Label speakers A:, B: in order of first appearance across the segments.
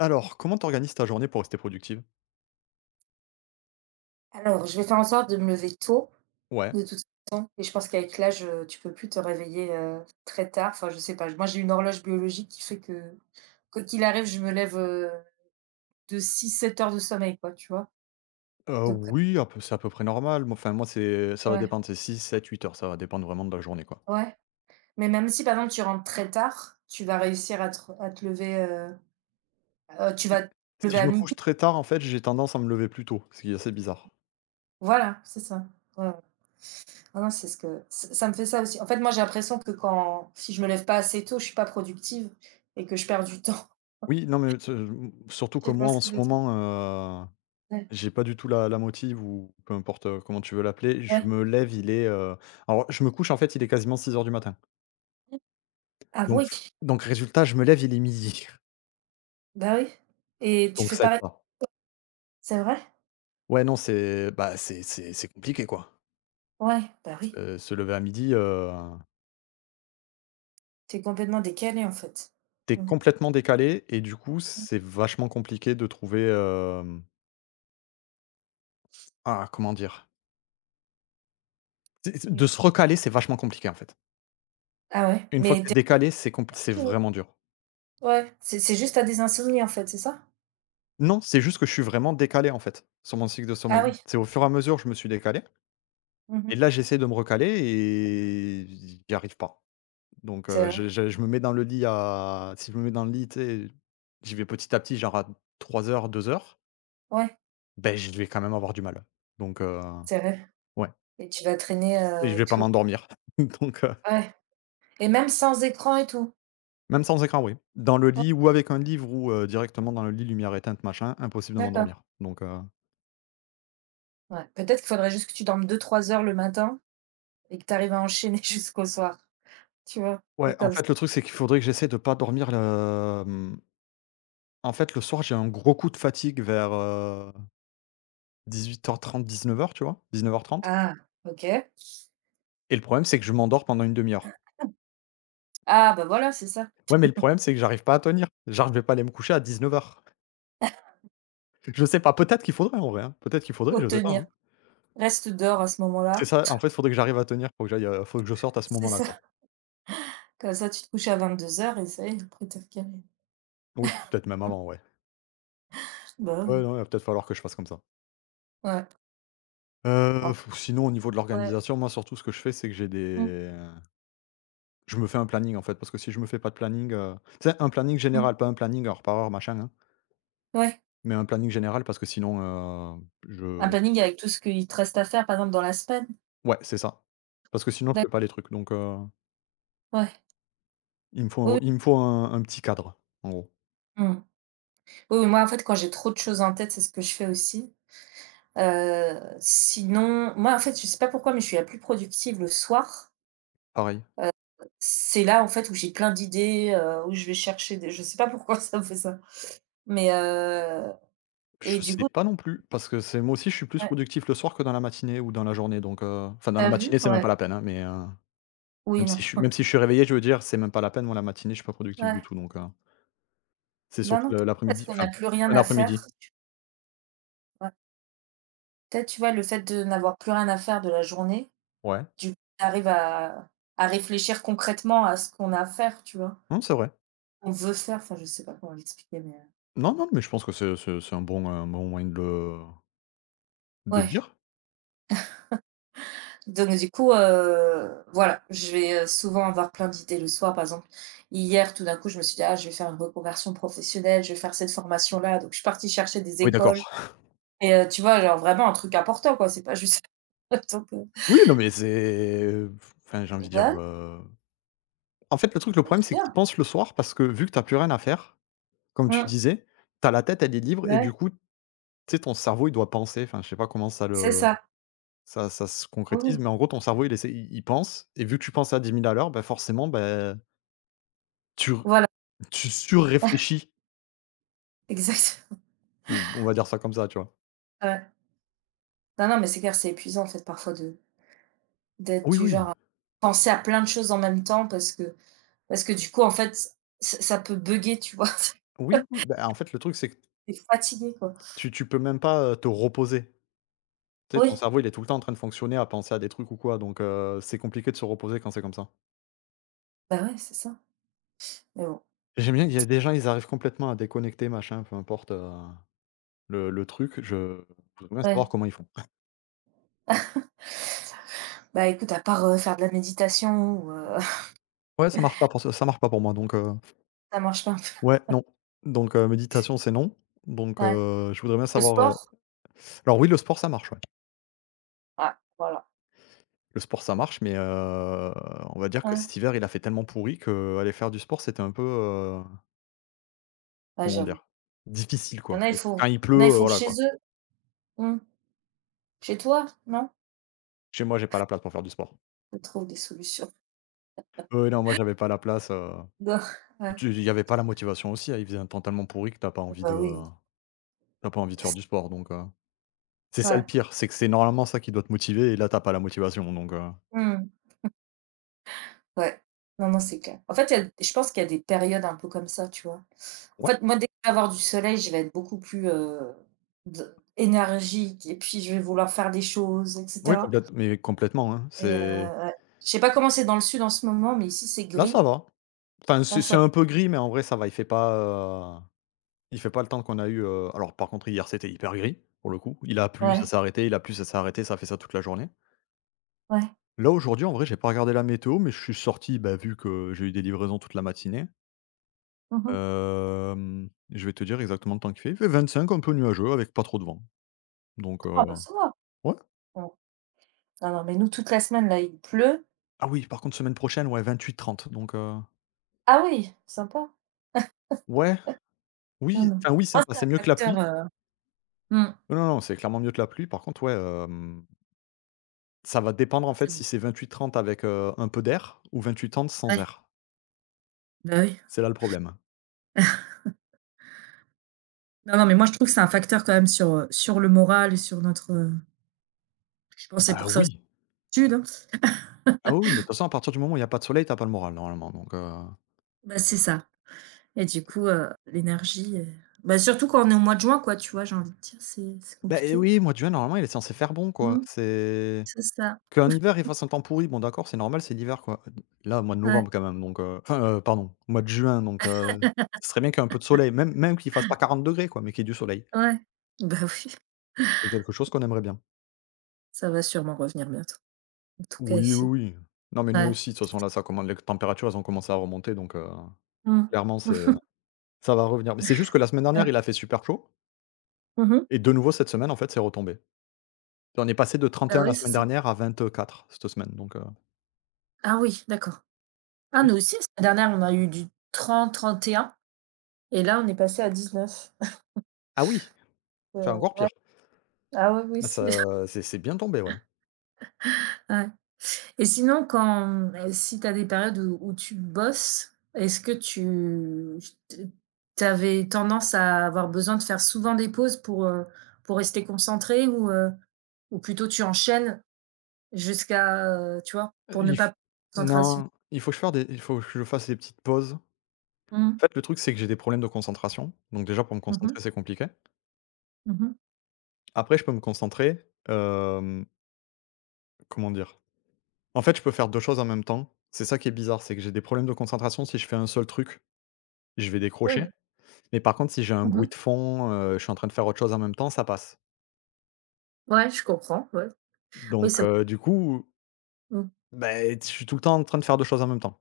A: Alors, comment t'organises ta journée pour rester productive?
B: Alors, je vais faire en sorte de me lever tôt,
A: Ouais.
B: de toute façon et je pense qu'avec l'âge, tu peux plus te réveiller, très tard. Enfin, je sais pas, moi, j'ai une horloge biologique qui fait que, quoi qu'il arrive, je me lève, de 6, 7 heures de sommeil, quoi, tu vois? Donc
A: Oui, à peu c'est à peu près normal. Moi, enfin, moi, c'est ça
B: heu,
A: va
B: ouais,
A: dépendre, c'est 6, 7, 8 heures, ça va dépendre vraiment de la journée, quoi.
B: ouais. Mais même si, par exemple, tu rentres très tard, tu vas réussir à te lever, tu
A: Si
B: vas te
A: si
B: lever
A: je
B: à
A: me couche
B: midi.
A: très tard, en fait, j'ai tendance à me lever plus tôt, ce qui est assez bizarre.
B: Voilà, c'est ça. Ouais, ouais. Ah non, c'est ce que ç ça me fait ça aussi. En fait, moi, j'ai l'impression que quand si je me lève pas assez tôt, je suis pas productive et que je perds du temps.
A: Oui, non, mais ce surtout que
B: Tu vois
A: moi,
B: ce
A: en
B: que je
A: ce
B: veux dire?
A: moment, heu,
B: Ouais.
A: j'ai pas du tout la motive ou peu importe, comment tu veux l'appeler. Je
B: Ouais.
A: me lève, il est, alors je me couche, en fait, il est quasiment 6 heures du matin.
B: Ah oui!
A: Donc résultat, je me lève, il est midi.
B: Bah oui et tu
A: Donc
B: fais
A: ça aide
B: pareil,
A: pas.
B: c'est vrai?
A: Ouais, non, c'est bah, c'est compliqué, quoi.
B: Ouais, bah oui.
A: Se lever à midi,
B: T'es complètement décalé, en fait.
A: tu
B: Mmh.
A: complètement décalé et du coup, c'est vachement compliqué de trouver, ah, comment dire? C'est
B: Mmh.
A: de se recaler, c'est vachement compliqué, en fait.
B: Ah ouais,
A: Une fois que
B: mais
A: t'es
B: tu
A: décalé, c'est
B: ou
A: vraiment dur.
B: ouais, c'est juste à des insomnies, en fait, c'est ça?
A: Non, c'est juste que je suis vraiment décalé, en fait, sur mon cycle de
B: Ah
A: sommeil.
B: oui.
A: C'est au fur et à mesure, je me suis décalé et
B: Mmh.
A: là, j'essaie de me recaler et j'y arrive pas. Donc
B: C'est vrai.
A: je me mets dans le lit à si je me mets dans le lit, tu sais, j'y vais petit à petit, genre à 3 heures 2 heures
B: Ouais,
A: ben je vais quand même avoir du mal. Donc
B: c'est vrai
A: ouais.
B: et tu vas traîner,
A: Et je
B: et
A: vais pas
B: tout.
A: m'endormir. Donc,
B: Ouais et même sans écran et tout?
A: même sans écran, oui. Dans le
B: Ouais,
A: lit ou avec un livre ou, directement dans le lit, lumière éteinte, machin, impossible de
B: d'accord.
A: m'endormir. Donc,
B: Ouais, peut-être qu'il faudrait juste que tu dormes 2, 3 heures le matin et que tu arrives à enchaîner jusqu'au soir, tu vois? Et
A: ouais, en
B: comme ça.
A: fait, le truc, c'est qu'il faudrait que j'essaie de pas dormir le, en fait, le soir, j'ai un gros coup de fatigue vers, 18:30-19:00, tu vois? 19:30,
B: Ah, OK.
A: et le problème, c'est que je m'endors pendant une demi heure.
B: Ah bah voilà, c'est ça,
A: Ouais, mais le problème, c'est que j'arrive pas à tenir. Genre, je vais pas aller me coucher à 19:00. Je sais pas, peut-être qu'il faudrait en vrai, hein. Peut-être qu'il faudrait,
B: faut
A: je sais pas,
B: tenir.
A: hein.
B: Reste dehors à ce
A: C'est
B: moment-là.
A: ça, en fait, il faudrait que j'arrive à tenir, faut que j'aille, faut que je sorte à ce
B: C'est
A: moment-là, quoi.
B: ça, comme ça tu te couches à 22 heures et ça y est, après t'es es recalé.
A: Oui, peut-être même avant, ouais.
B: Bah,
A: Ouais, non, il va peut-être falloir que je fasse comme ça.
B: ouais. Ouais.
A: Sinon au niveau de
B: Bah, ouais.
A: l'organisation, moi surtout ce que je fais, c'est que j'ai
B: Mmh,
A: des je me fais un planning en fait, parce que si je me fais pas de planning, tu sais un planning
B: mmh.
A: général, pas un planning heure par heure machin, hein,
B: Ouais,
A: mais un planning général parce que sinon, heu, je
B: un planning avec tout ce qu'il te reste à faire, par exemple, dans la semaine?
A: ouais, c'est ça. Parce que sinon je fais
B: D'acc
A: pas les trucs donc,
B: Ouais.
A: il me
B: Oui,
A: faut
B: oui.
A: il me faut un petit cadre, en gros.
B: Mmh. Oui, oui, moi, en fait, quand j'ai trop de choses en tête, c'est ce que je fais aussi. Sinon moi, en fait, je sais pas pourquoi, mais je suis la plus productive le soir.
A: Pareil,
B: Euh, c'est là, en fait, où j'ai plein d'idées, où je vais chercher des je sais pas pourquoi ça me fait ça. Mais heu et
A: je
B: du
A: sais
B: coup,
A: pas non plus, parce que c'est moi aussi je suis plus
B: ouais,
A: productif le soir que dans la matinée ou dans la journée donc, enfin dans la
B: tu vu?
A: matinée c'est même
B: Ouais.
A: pas la peine, hein, mais,
B: Oui,
A: même
B: non.
A: si je suis même si je suis réveillé, je veux dire, c'est même pas la peine, moi, la matinée, je suis pas productif du
B: Ouais.
A: tout, donc c'est
B: Non,
A: surtout
B: non,
A: le
B: peut-être parce
A: l'après-midi,
B: qu'on
A: enfin,
B: n'a plus
A: fin
B: rien à
A: d'après-midi.
B: faire, tu vois? Peut-être, tu vois, le fait de n'avoir plus rien à faire de la journée,
A: Ouais.
B: du coup, tu arrives à réfléchir concrètement à ce qu'on a à faire, tu vois?
A: Non, c'est vrai.
B: On veut faire, enfin, je sais pas comment l'expliquer, mais
A: Non, non, mais je pense que c'est un bon moyen de le
B: ouais.
A: dire.
B: Donc du coup, voilà, je vais, souvent avoir plein d'idées le soir. Par exemple, hier, tout d'un coup, je me suis dit: «Ah, je vais faire une reconversion professionnelle, je vais faire cette formation-là». Donc je suis partie chercher des
A: Oui, d'accord.
B: écoles et tu vois, genre vraiment un truc important, quoi, c'est pas juste donc heu,
A: Oui, non, mais c'est enfin, j'ai envie de dire,
B: bah, ouais,
A: en fait, le truc, le
B: bah,
A: problème,
B: c'est
A: c'est que tu y
B: bien.
A: penses le soir parce que vu que tu as plus rien à faire, comme tu
B: Mmh,
A: disais, tu as la tête, elle est libre et
B: bah, ouais,
A: du coup, tu sais, ton cerveau, il doit penser. Enfin, je sais pas comment ça
B: c'est
A: le
B: ça.
A: ça ça se
B: Oui,
A: concrétise,
B: oui,
A: mais en gros, ton cerveau, il essaie il pense et vu que tu penses à 10 000 à l'heure, bah, forcément, beh Tu r
B: voilà,
A: tu surréfléchis,
B: exact
A: on va dire ça comme ça, tu vois?
B: ouais. Non, non, mais c'est clair, c'est épuisant en fait parfois de d'être
A: Oui,
B: du
A: oui.
B: genre à penser à plein de choses en même temps parce que du coup en fait ç ça peut bugger, tu vois?
A: Oui, oui, bah, en fait, le truc, c'est que
B: Tu es fatigué, quoi.
A: tu peux même pas, te reposer. Tu sais,
B: Oui,
A: ton cerveau, il est tout le temps en train de fonctionner, à penser à des trucs ou quoi, donc c'est compliqué de se reposer quand c'est comme ça.
B: bah, ouais, c'est ça, mais bon,
A: J'aime bien qu'il y a des gens, ils arrivent complètement à déconnecter, machin, peu importe, le truc, je voudrais bien savoir
B: ouais.
A: comment ils font.
B: Bah, écoute, à part, faire de la méditation ou
A: Ouais, ça marche pas pour ça ça marche pas pour moi, donc
B: ça marche pas. Un peu.
A: ouais, non, donc méditation, c'est non, donc
B: Ouais.
A: je voudrais bien
B: Le
A: savoir,
B: sport?
A: alors oui, le sport, ça marche, ouais.
B: Ah, voilà.
A: Le sport, ça marche, mais, on va dire que
B: Ouais,
A: cet hiver, il a fait tellement pourri qu'aller faire du sport, c'était un peu,
B: ouais,
A: comment
B: j'avoue.
A: dire? Difficile,
B: Il y
A: quoi.
B: en a, ils font
A: Quand il pleut,
B: il y en a, ils font
A: voilà,
B: chez
A: quoi.
B: eux. Mmh. Chez toi? Non?
A: Chez moi, j'ai pas la place pour faire du sport.
B: On trouve des solutions.
A: Non, moi, j'avais pas la place,
B: Bah, ouais.
A: tu il y avait pas la motivation aussi, hein. Il faisait un temps tellement pourri que t'as pas envie de
B: Bah, oui.
A: t'as pas envie de faire du sport, donc, c'est ça le
B: Ouais.
A: pire, c'est que c'est normalement ça qui doit te motiver et là, t'as pas la motivation, donc,
B: Mmh. Ouais. Non, non, c'est clair. En fait, il y a je pense qu'il y a des périodes un peu comme ça, tu vois? En
A: ouais,
B: fait, moi, dès que je vais avoir du soleil, je vais être beaucoup plus, d énergique et puis je vais vouloir faire des choses et
A: oui,
B: cetera
A: complètement, hein.
B: et
A: C'est
B: ouais. Je sais pas comment c'est dans le sud en ce moment, mais ici, c'est
A: là,
B: gris.
A: ça va. Enfin,
B: Là,
A: c'est
B: ça va.
A: un peu gris, mais en vrai, ça va. Il fait pas, il fait pas le temps qu'on a eu, alors par contre hier c'était hyper gris, pour le coup. Il a plu, ça
B: Ouais,
A: s'est arrêté, il a plu, ça s'est arrêté, ça a fait ça toute la journée.
B: ouais.
A: Là aujourd'hui en vrai j'ai pas regardé la météo, mais je suis sorti, bah, vu que j'ai eu des livraisons toute la matinée.
B: Mmh.
A: Je vais te dire exactement le temps qu'il fait. Il fait 25, un peu nuageux avec pas trop de vent. Donc,
B: Ah bah, ça va.
A: ouais.
B: Bon. Non, non, mais nous, toute la semaine, là, il pleut.
A: Ah oui, par contre semaine prochaine, ouais 28-30 donc,
B: Ah oui, sympa.
A: ouais,
B: Non,
A: oui,
B: non.
A: enfin oui
B: Moi,
A: sympa,
B: c'est un
A: c'est mieux que la
B: facteur,
A: pluie.
B: mmh,
A: Non, non, non, c'est clairement mieux que la pluie. Par contre, ouais, ça va dépendre en
B: moi,
A: fait
B: c'est bon.
A: si c'est 28-30 avec, un peu d'air ou 28-30 sans
B: Ouais,
A: air.
B: bah, oui.
A: C'est là le problème.
B: Non, non, mais moi, je trouve que c'est un facteur quand même sur, sur le moral et sur notre, je pense que c'est
A: Bah
B: pour ça aussi
A: oui.
B: sud, hein.
A: Ah oui, oui, mais de toute façon, à partir du moment où il y a pas de soleil, t'as pas le moral normalement, donc
B: Bah, c'est ça et du coup, l'énergie, bah, surtout quand on est au mois de juin, quoi, tu vois? J'ai envie de dire, c'est
A: bah, eh
B: compliqué.
A: oui, mois de juin, normalement, il est censé faire bon, quoi.
B: Mmh,
A: C'est
B: c'est ça.
A: qu'en hiver, il fasse un temps pourri, bon d'accord, c'est normal, c'est l'hiver, quoi. Là, mois de
B: Ouais,
A: novembre quand même, donc enfin, pardon, mois de juin, donc ce serait bien qu'il y ait un peu de soleil, même qu'il fasse pas 40 degrés, quoi, mais qu'il y ait du soleil.
B: ouais. Bah, oui,
A: C'est quelque chose qu'on aimerait bien.
B: ça va sûrement revenir bientôt. En tout cas
A: Oui, oui,
B: ici.
A: oui. Non, mais nous
B: Ouais.
A: aussi, de toute façon, là, ça commence. Les températures, elles ont commencé à remonter, donc
B: Mmh.
A: clairement, ça va revenir. Mais c'est juste que la semaine dernière,
B: Ouais.
A: il a fait super chaud
B: Mmh mh.
A: et de nouveau cette semaine, en fait, c'est retombé. On est passé de trente et
B: Bah,
A: un la
B: oui,
A: semaine
B: c'est ça.
A: dernière à 24 cette semaine, donc
B: Ah oui, d'accord. Ah,
A: oui.
B: nous aussi, la semaine dernière, on a eu du 30-31 et là, on est passé à 19.
A: Ah oui! C'est
B: Heu,
A: encore pire.
B: ouais. Ah oui, oui,
A: Là
B: c'est
A: ça c'est bien tombé, ouais.
B: ouais. Et sinon, quand si tu as des périodes où tu bosses, est-ce que tu avais tendance à avoir besoin de faire souvent des pauses pour, pour, rester concentré ou, plutôt tu enchaînes jusqu'à, tu vois? Pour ne
A: Il
B: pas
A: f
B: perdre la concentration.
A: non, il faut que je fasse des petites pauses.
B: Mmh.
A: En fait, le truc, c'est que j'ai des problèmes de concentration, donc déjà pour me
B: Mmh mh.
A: concentrer, c'est compliqué.
B: Mmh mh.
A: Après, je peux me concentrer, comment dire? En fait, je peux faire 2 choses en même temps. C'est ça qui est bizarre, c'est que j'ai des problèmes de concentration. Si je fais un seul truc, je vais décrocher,
B: Oui.
A: mais par contre, si j'ai un bruit
B: Mmh.
A: de fond, je suis en train de faire autre chose en même temps, ça passe,
B: Ouais, je comprends, ouais. Oui, c'est
A: donc
B: vrai.
A: du coup
B: Mmh.
A: ben je suis tout le temps en train de faire 2 choses en même temps.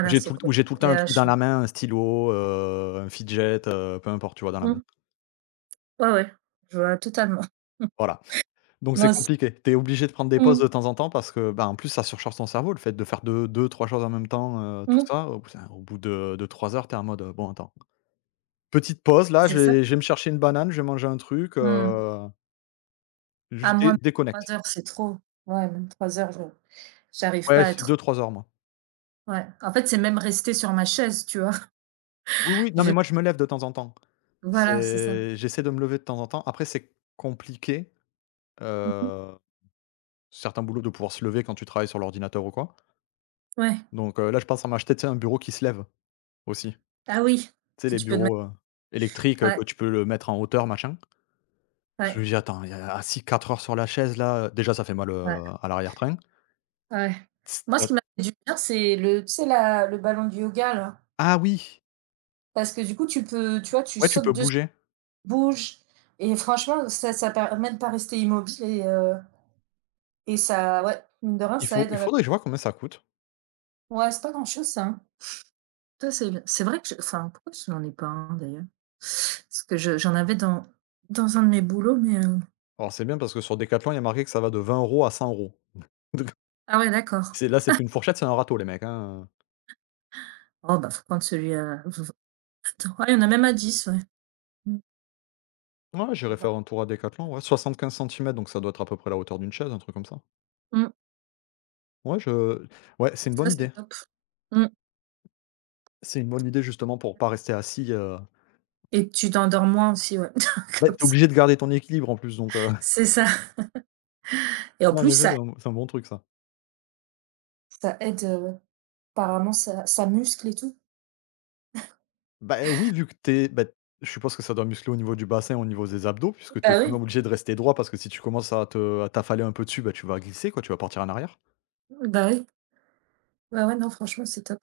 A: Ou j'ai tout
B: c'est
A: le ou
B: côté
A: j'ai tout le temps un truc dans
B: TDAH, ouais.
A: la main, un stylo, un fidget, peu importe, tu vois, dans la main.
B: Mmh. Ouais, ouais, je vois totalement.
A: Voilà, donc c'est
B: Moi aussi.
A: compliqué. Tu es obligé de prendre des pauses
B: Mmh.
A: de temps en temps parce que, bah, en plus, ça surcharge ton cerveau, le fait de faire deux trois choses en même temps, tout
B: Mmh.
A: ça, au bout de 3 heures, tu es en mode, «Bon, attends, petite pause là, je
B: C'est ça.
A: vais je vais me chercher une banane, je vais manger un truc,
B: Mmh. Ah
A: juste dé
B: moi,
A: déconnecte».
B: 3 heures, c'est trop. Ouais, même 3 heures, je j'arrive
A: Ouais,
B: pas à
A: c'est
B: être
A: 2-3 heures moi.
B: ouais. En fait, c'est même rester sur ma chaise, tu vois?
A: Oui, oui, non, mais
B: J'ai
A: moi, je me lève de temps en temps.
B: voilà, c'est ça.
A: C'est j'essaie de me lever de temps en temps. Après, c'est compliqué
B: Mmh.
A: Heu, certains boulots de pouvoir se lever quand tu travailles sur l'ordinateur ou quoi.
B: Ouais.
A: Donc, là, je pense à m'acheter, tu sais, un bureau qui se lève aussi.
B: Ah oui,
A: Tu sais,
B: si
A: les
B: tu peux te mettre
A: bureaux, électriques, que
B: ouais,
A: tu peux le mettre en hauteur, machin. Je
B: ouais,
A: me dis: «Attends, il y a assis 4 heures sur la chaise là, déjà ça fait mal,
B: ouais,
A: à l'arrière-train.
B: ouais.
A: Tss,
B: Moi, ce
A: heu
B: qui m'a fait du bien, c'est le tu sais la le ballon de yoga là,
A: ah oui!
B: parce que du coup, tu peux, tu vois, tu
A: Ouais, tu peux
B: sautes dessus,
A: bouger.
B: tu bouges et franchement, ça permet de pas rester immobile et ça, ouais, mine de rien,
A: Il
B: ça
A: faut
B: aide
A: il
B: à la
A: faudrait que je vois combien ça coûte.
B: ouais, c'est pas grand chose ça, hein. Ça, c'est vrai que je enfin, pourquoi je n'en ai pas un d'ailleurs? Parce que je j'en avais dans un de mes boulots, mais
A: Alors c'est bien parce que sur Decathlon, il y a marqué que ça va de 20 euros à 100 euros. Donc
B: ah ouais, d'accord.
A: c'est là, c'est plus une fourchette, c'est un râteau les mecs, hein.
B: Oh bah, faut prendre celui à v v attends, ouais, il y en a même à dix, ouais. Mmh.
A: Ouais,
B: Faut
A: j'irai
B: voir.
A: faire un tour à Decathlon, ouais, 75 centimètres, donc ça doit être à peu près la hauteur d'une chaise, un truc comme ça.
B: Mmh
A: Ouais, je ouais, c'est
B: et
A: une
B: ça,
A: bonne idée.
B: c'est top. Mmh
A: C'est une bonne idée justement pour pas rester assis,
B: et tu t'endors moins aussi, ouais,
A: bah,
B: comme
A: tu
B: ça.
A: obligé de garder ton équilibre en plus donc,
B: C'est ça et en
A: ouais, en
B: plus,
A: effet, c'est
B: ça
A: un bon truc ça.
B: ça aide, apparemment ça muscle et tout.
A: Bah, oui, vu que t'es, bah, je suppose que ça doit muscler au niveau du bassin, au niveau des abdos puisque t'es
B: Bah
A: quand même
B: oui,
A: obligé de rester droit parce que si tu commences à te à t'affaler un peu dessus, bah, tu vas glisser quoi, tu vas partir en arrière.
B: bah oui. Ouais, ouais, non, franchement, c'est top.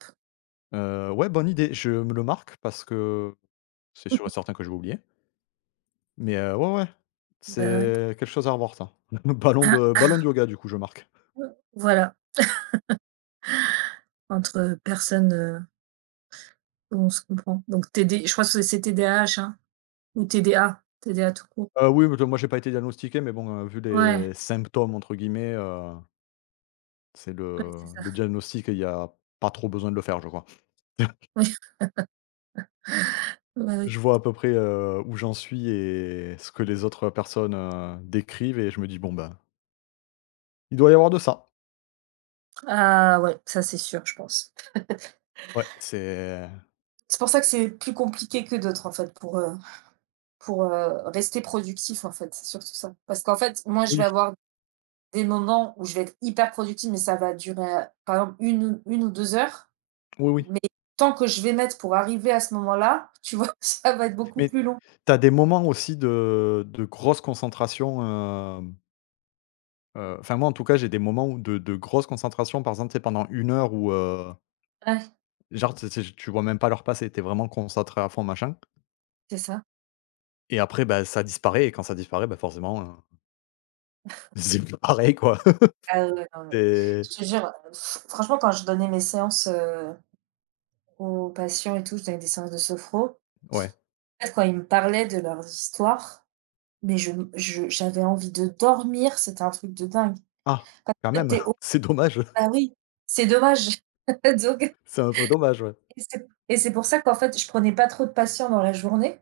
A: Ouais, bonne idée, je me le marque parce que c'est sûr et certain que je vais oublier mais, ouais,
B: Bah ouais.
A: c'est quelque chose à revoir ça. Ballon de yoga du coup, je marque.
B: Voilà, entre personnes, on se comprend. Donc TD je crois que c'est TDAH, hein, ou TDA, tout court.
A: Oui, mais moi j'ai pas été diagnostiqué, mais bon, vu
B: Ouais,
A: les «symptômes» entre guillemets, c'est
B: ouais,
A: le
B: c'est ça.
A: le diagnostic, il y a pas trop besoin de le faire, je crois.
B: Oui, bah, oui.
A: Je vois à peu près, où j'en suis et ce que les autres personnes, décrivent et je me dis: «Bon, ben, il doit y avoir de ça».
B: Ah ouais, ça c'est sûr, je pense.
A: Ouais, c'est
B: C'est pour ça que c'est plus compliqué que d'autres, en fait, pour, rester productif, en fait, c'est surtout ça. Parce qu'en fait, moi, je vais
A: oui,
B: avoir des moments où je vais être hyper productive, mais ça va durer, par exemple une ou une ou 2 heures,
A: oui, oui,
B: mais tant que je vais mettre pour arriver à ce moment-là, tu vois? Ça va être beaucoup
A: mais
B: plus long.
A: tu as des moments aussi de grosse concentration, hem, enfin moi en tout cas, j'ai des moments où de grosse concentration, par exemple, tu sais pendant une heure où, heu.
B: Ouais,
A: Genre, tu sais, tu vois même pas leur passer, tu vraiment concentré à fond, machin
B: c'est ça.
A: et après, bah, ça disparaît et quand ça disparaît, bah, forcément, c'est plus pareil, quoi.
B: Ah ouais, ouais, non mais
A: C'est
B: je te jure, franchement quand je donnais mes séances, aux patients et tout, je donnais des séances de sophro.
A: ouais.
B: En fait, quand ils me parlaient de leurs histoires, mais je j'avais envie de dormir, c'était un truc de dingue.
A: Ah, quand
B: En fait,
A: même,
B: tu au
A: c'est dommage.
B: bah oui, c'est dommage. Donc
A: C'est un peu dommage, ouais.
B: c'est pour ça qu'en fait, je prenais pas trop de patients dans la journée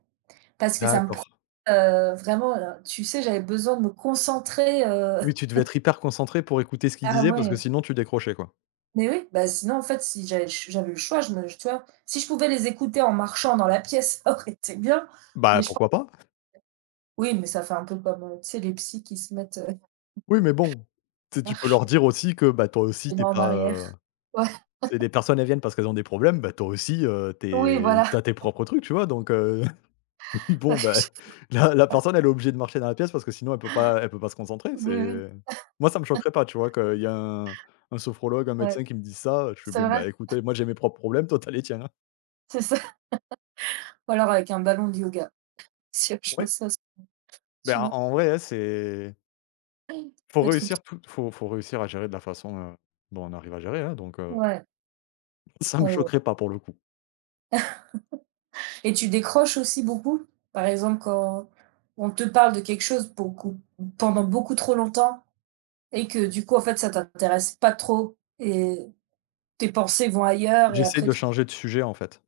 B: parce que ça me prenait,
A: D'accord.
B: vraiment, tu sais, j'avais besoin de me concentrer,
A: Oui, tu devais être hyper concentré pour écouter ce qu'ils
B: ah
A: disaient parce que
B: ouais.
A: sinon tu décrochais, quoi.
B: Mais oui, bah, sinon, en fait, si j'avais le ch j'avais le choix, je me tu vois? Si je pouvais les écouter en marchant dans la pièce, ça aurait été bien,
A: Bah,
B: mais je pen
A: pourquoi pas?
B: oui, mais ça fait un peu comme, tu sais, les psys qui se mettent,
A: Oui, mais bon, tu sais, tu peux
B: marche,
A: leur dire aussi que, bah, toi aussi
B: les
A: t'es
B: mains en
A: pas,
B: arrière. Ouais,
A: tu sais, les personnes, elles viennent parce qu'elles ont des problèmes, bah, toi aussi,
B: oui,
A: tu
B: voilà.
A: es tes propres trucs, tu vois? Donc heu. Oui,
B: Ouais,
A: bon, bah,
B: je
A: la personne, elle est obligée de marcher dans la pièce parce que sinon elle peut pas se concentrer,
B: mais oui,
A: c'est moi, ça me choquerait pas, tu vois? Qu'il y a un sophrologue, un
B: ouais,
A: médecin qui me dit ça, je fais:
B: c'est
A: «Bon,
B: vrai,
A: bah, écoutez, moi, j'ai mes propres problèmes, toi, t'as les tiens, hein».
B: c'est ça. Ou alors avec un ballon de yoga, si je fais
A: Ouais,
B: ça,
A: ben,
B: tu
A: en
B: vois?
A: en vrai, hein, c'est faut
B: Le truc
A: réussir tout faut faut réussir à gérer de la façon, dont on arrive à gérer, hein, donc
B: ouais,
A: ça me
B: ouais, ouais
A: choquerait pas pour le coup.
B: et tu décroches aussi beaucoup? Par exemple, quand on te parle de quelque chose beaucoup pendant beaucoup trop longtemps? Et que du coup, en fait, ça t'intéresse pas trop et tes pensées vont ailleurs et
A: J'essaie
B: après,
A: de
B: tu...
A: changer de sujet, en fait,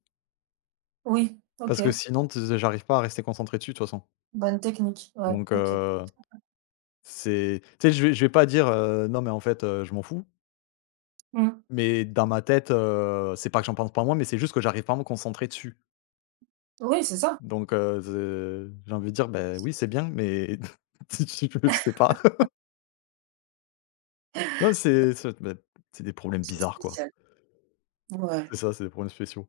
B: oui,
A: parce que
B: ok,
A: sinon tu j'arrive pas à rester concentré dessus, de toute façon,
B: bonne technique, ouais,
A: donc
B: ok.
A: c'est tu sais, je vais pas dire, «Non, mais en fait, je m'en fous».
B: Mmh.
A: Mais dans ma tête, c'est pas que j'en pense pas moins, mais c'est juste que j'arrive pas à me concentrer dessus.
B: Oui, c'est ça.
A: Donc ze j'ai envie de dire: ben oui, c'est bien, mais si tu sais pas». Non, c'est bah, c'est des problèmes
B: C'est
A: bizarres, quoi.
B: spécial. Ouais.
A: C'est ça, c'est des problèmes spéciaux.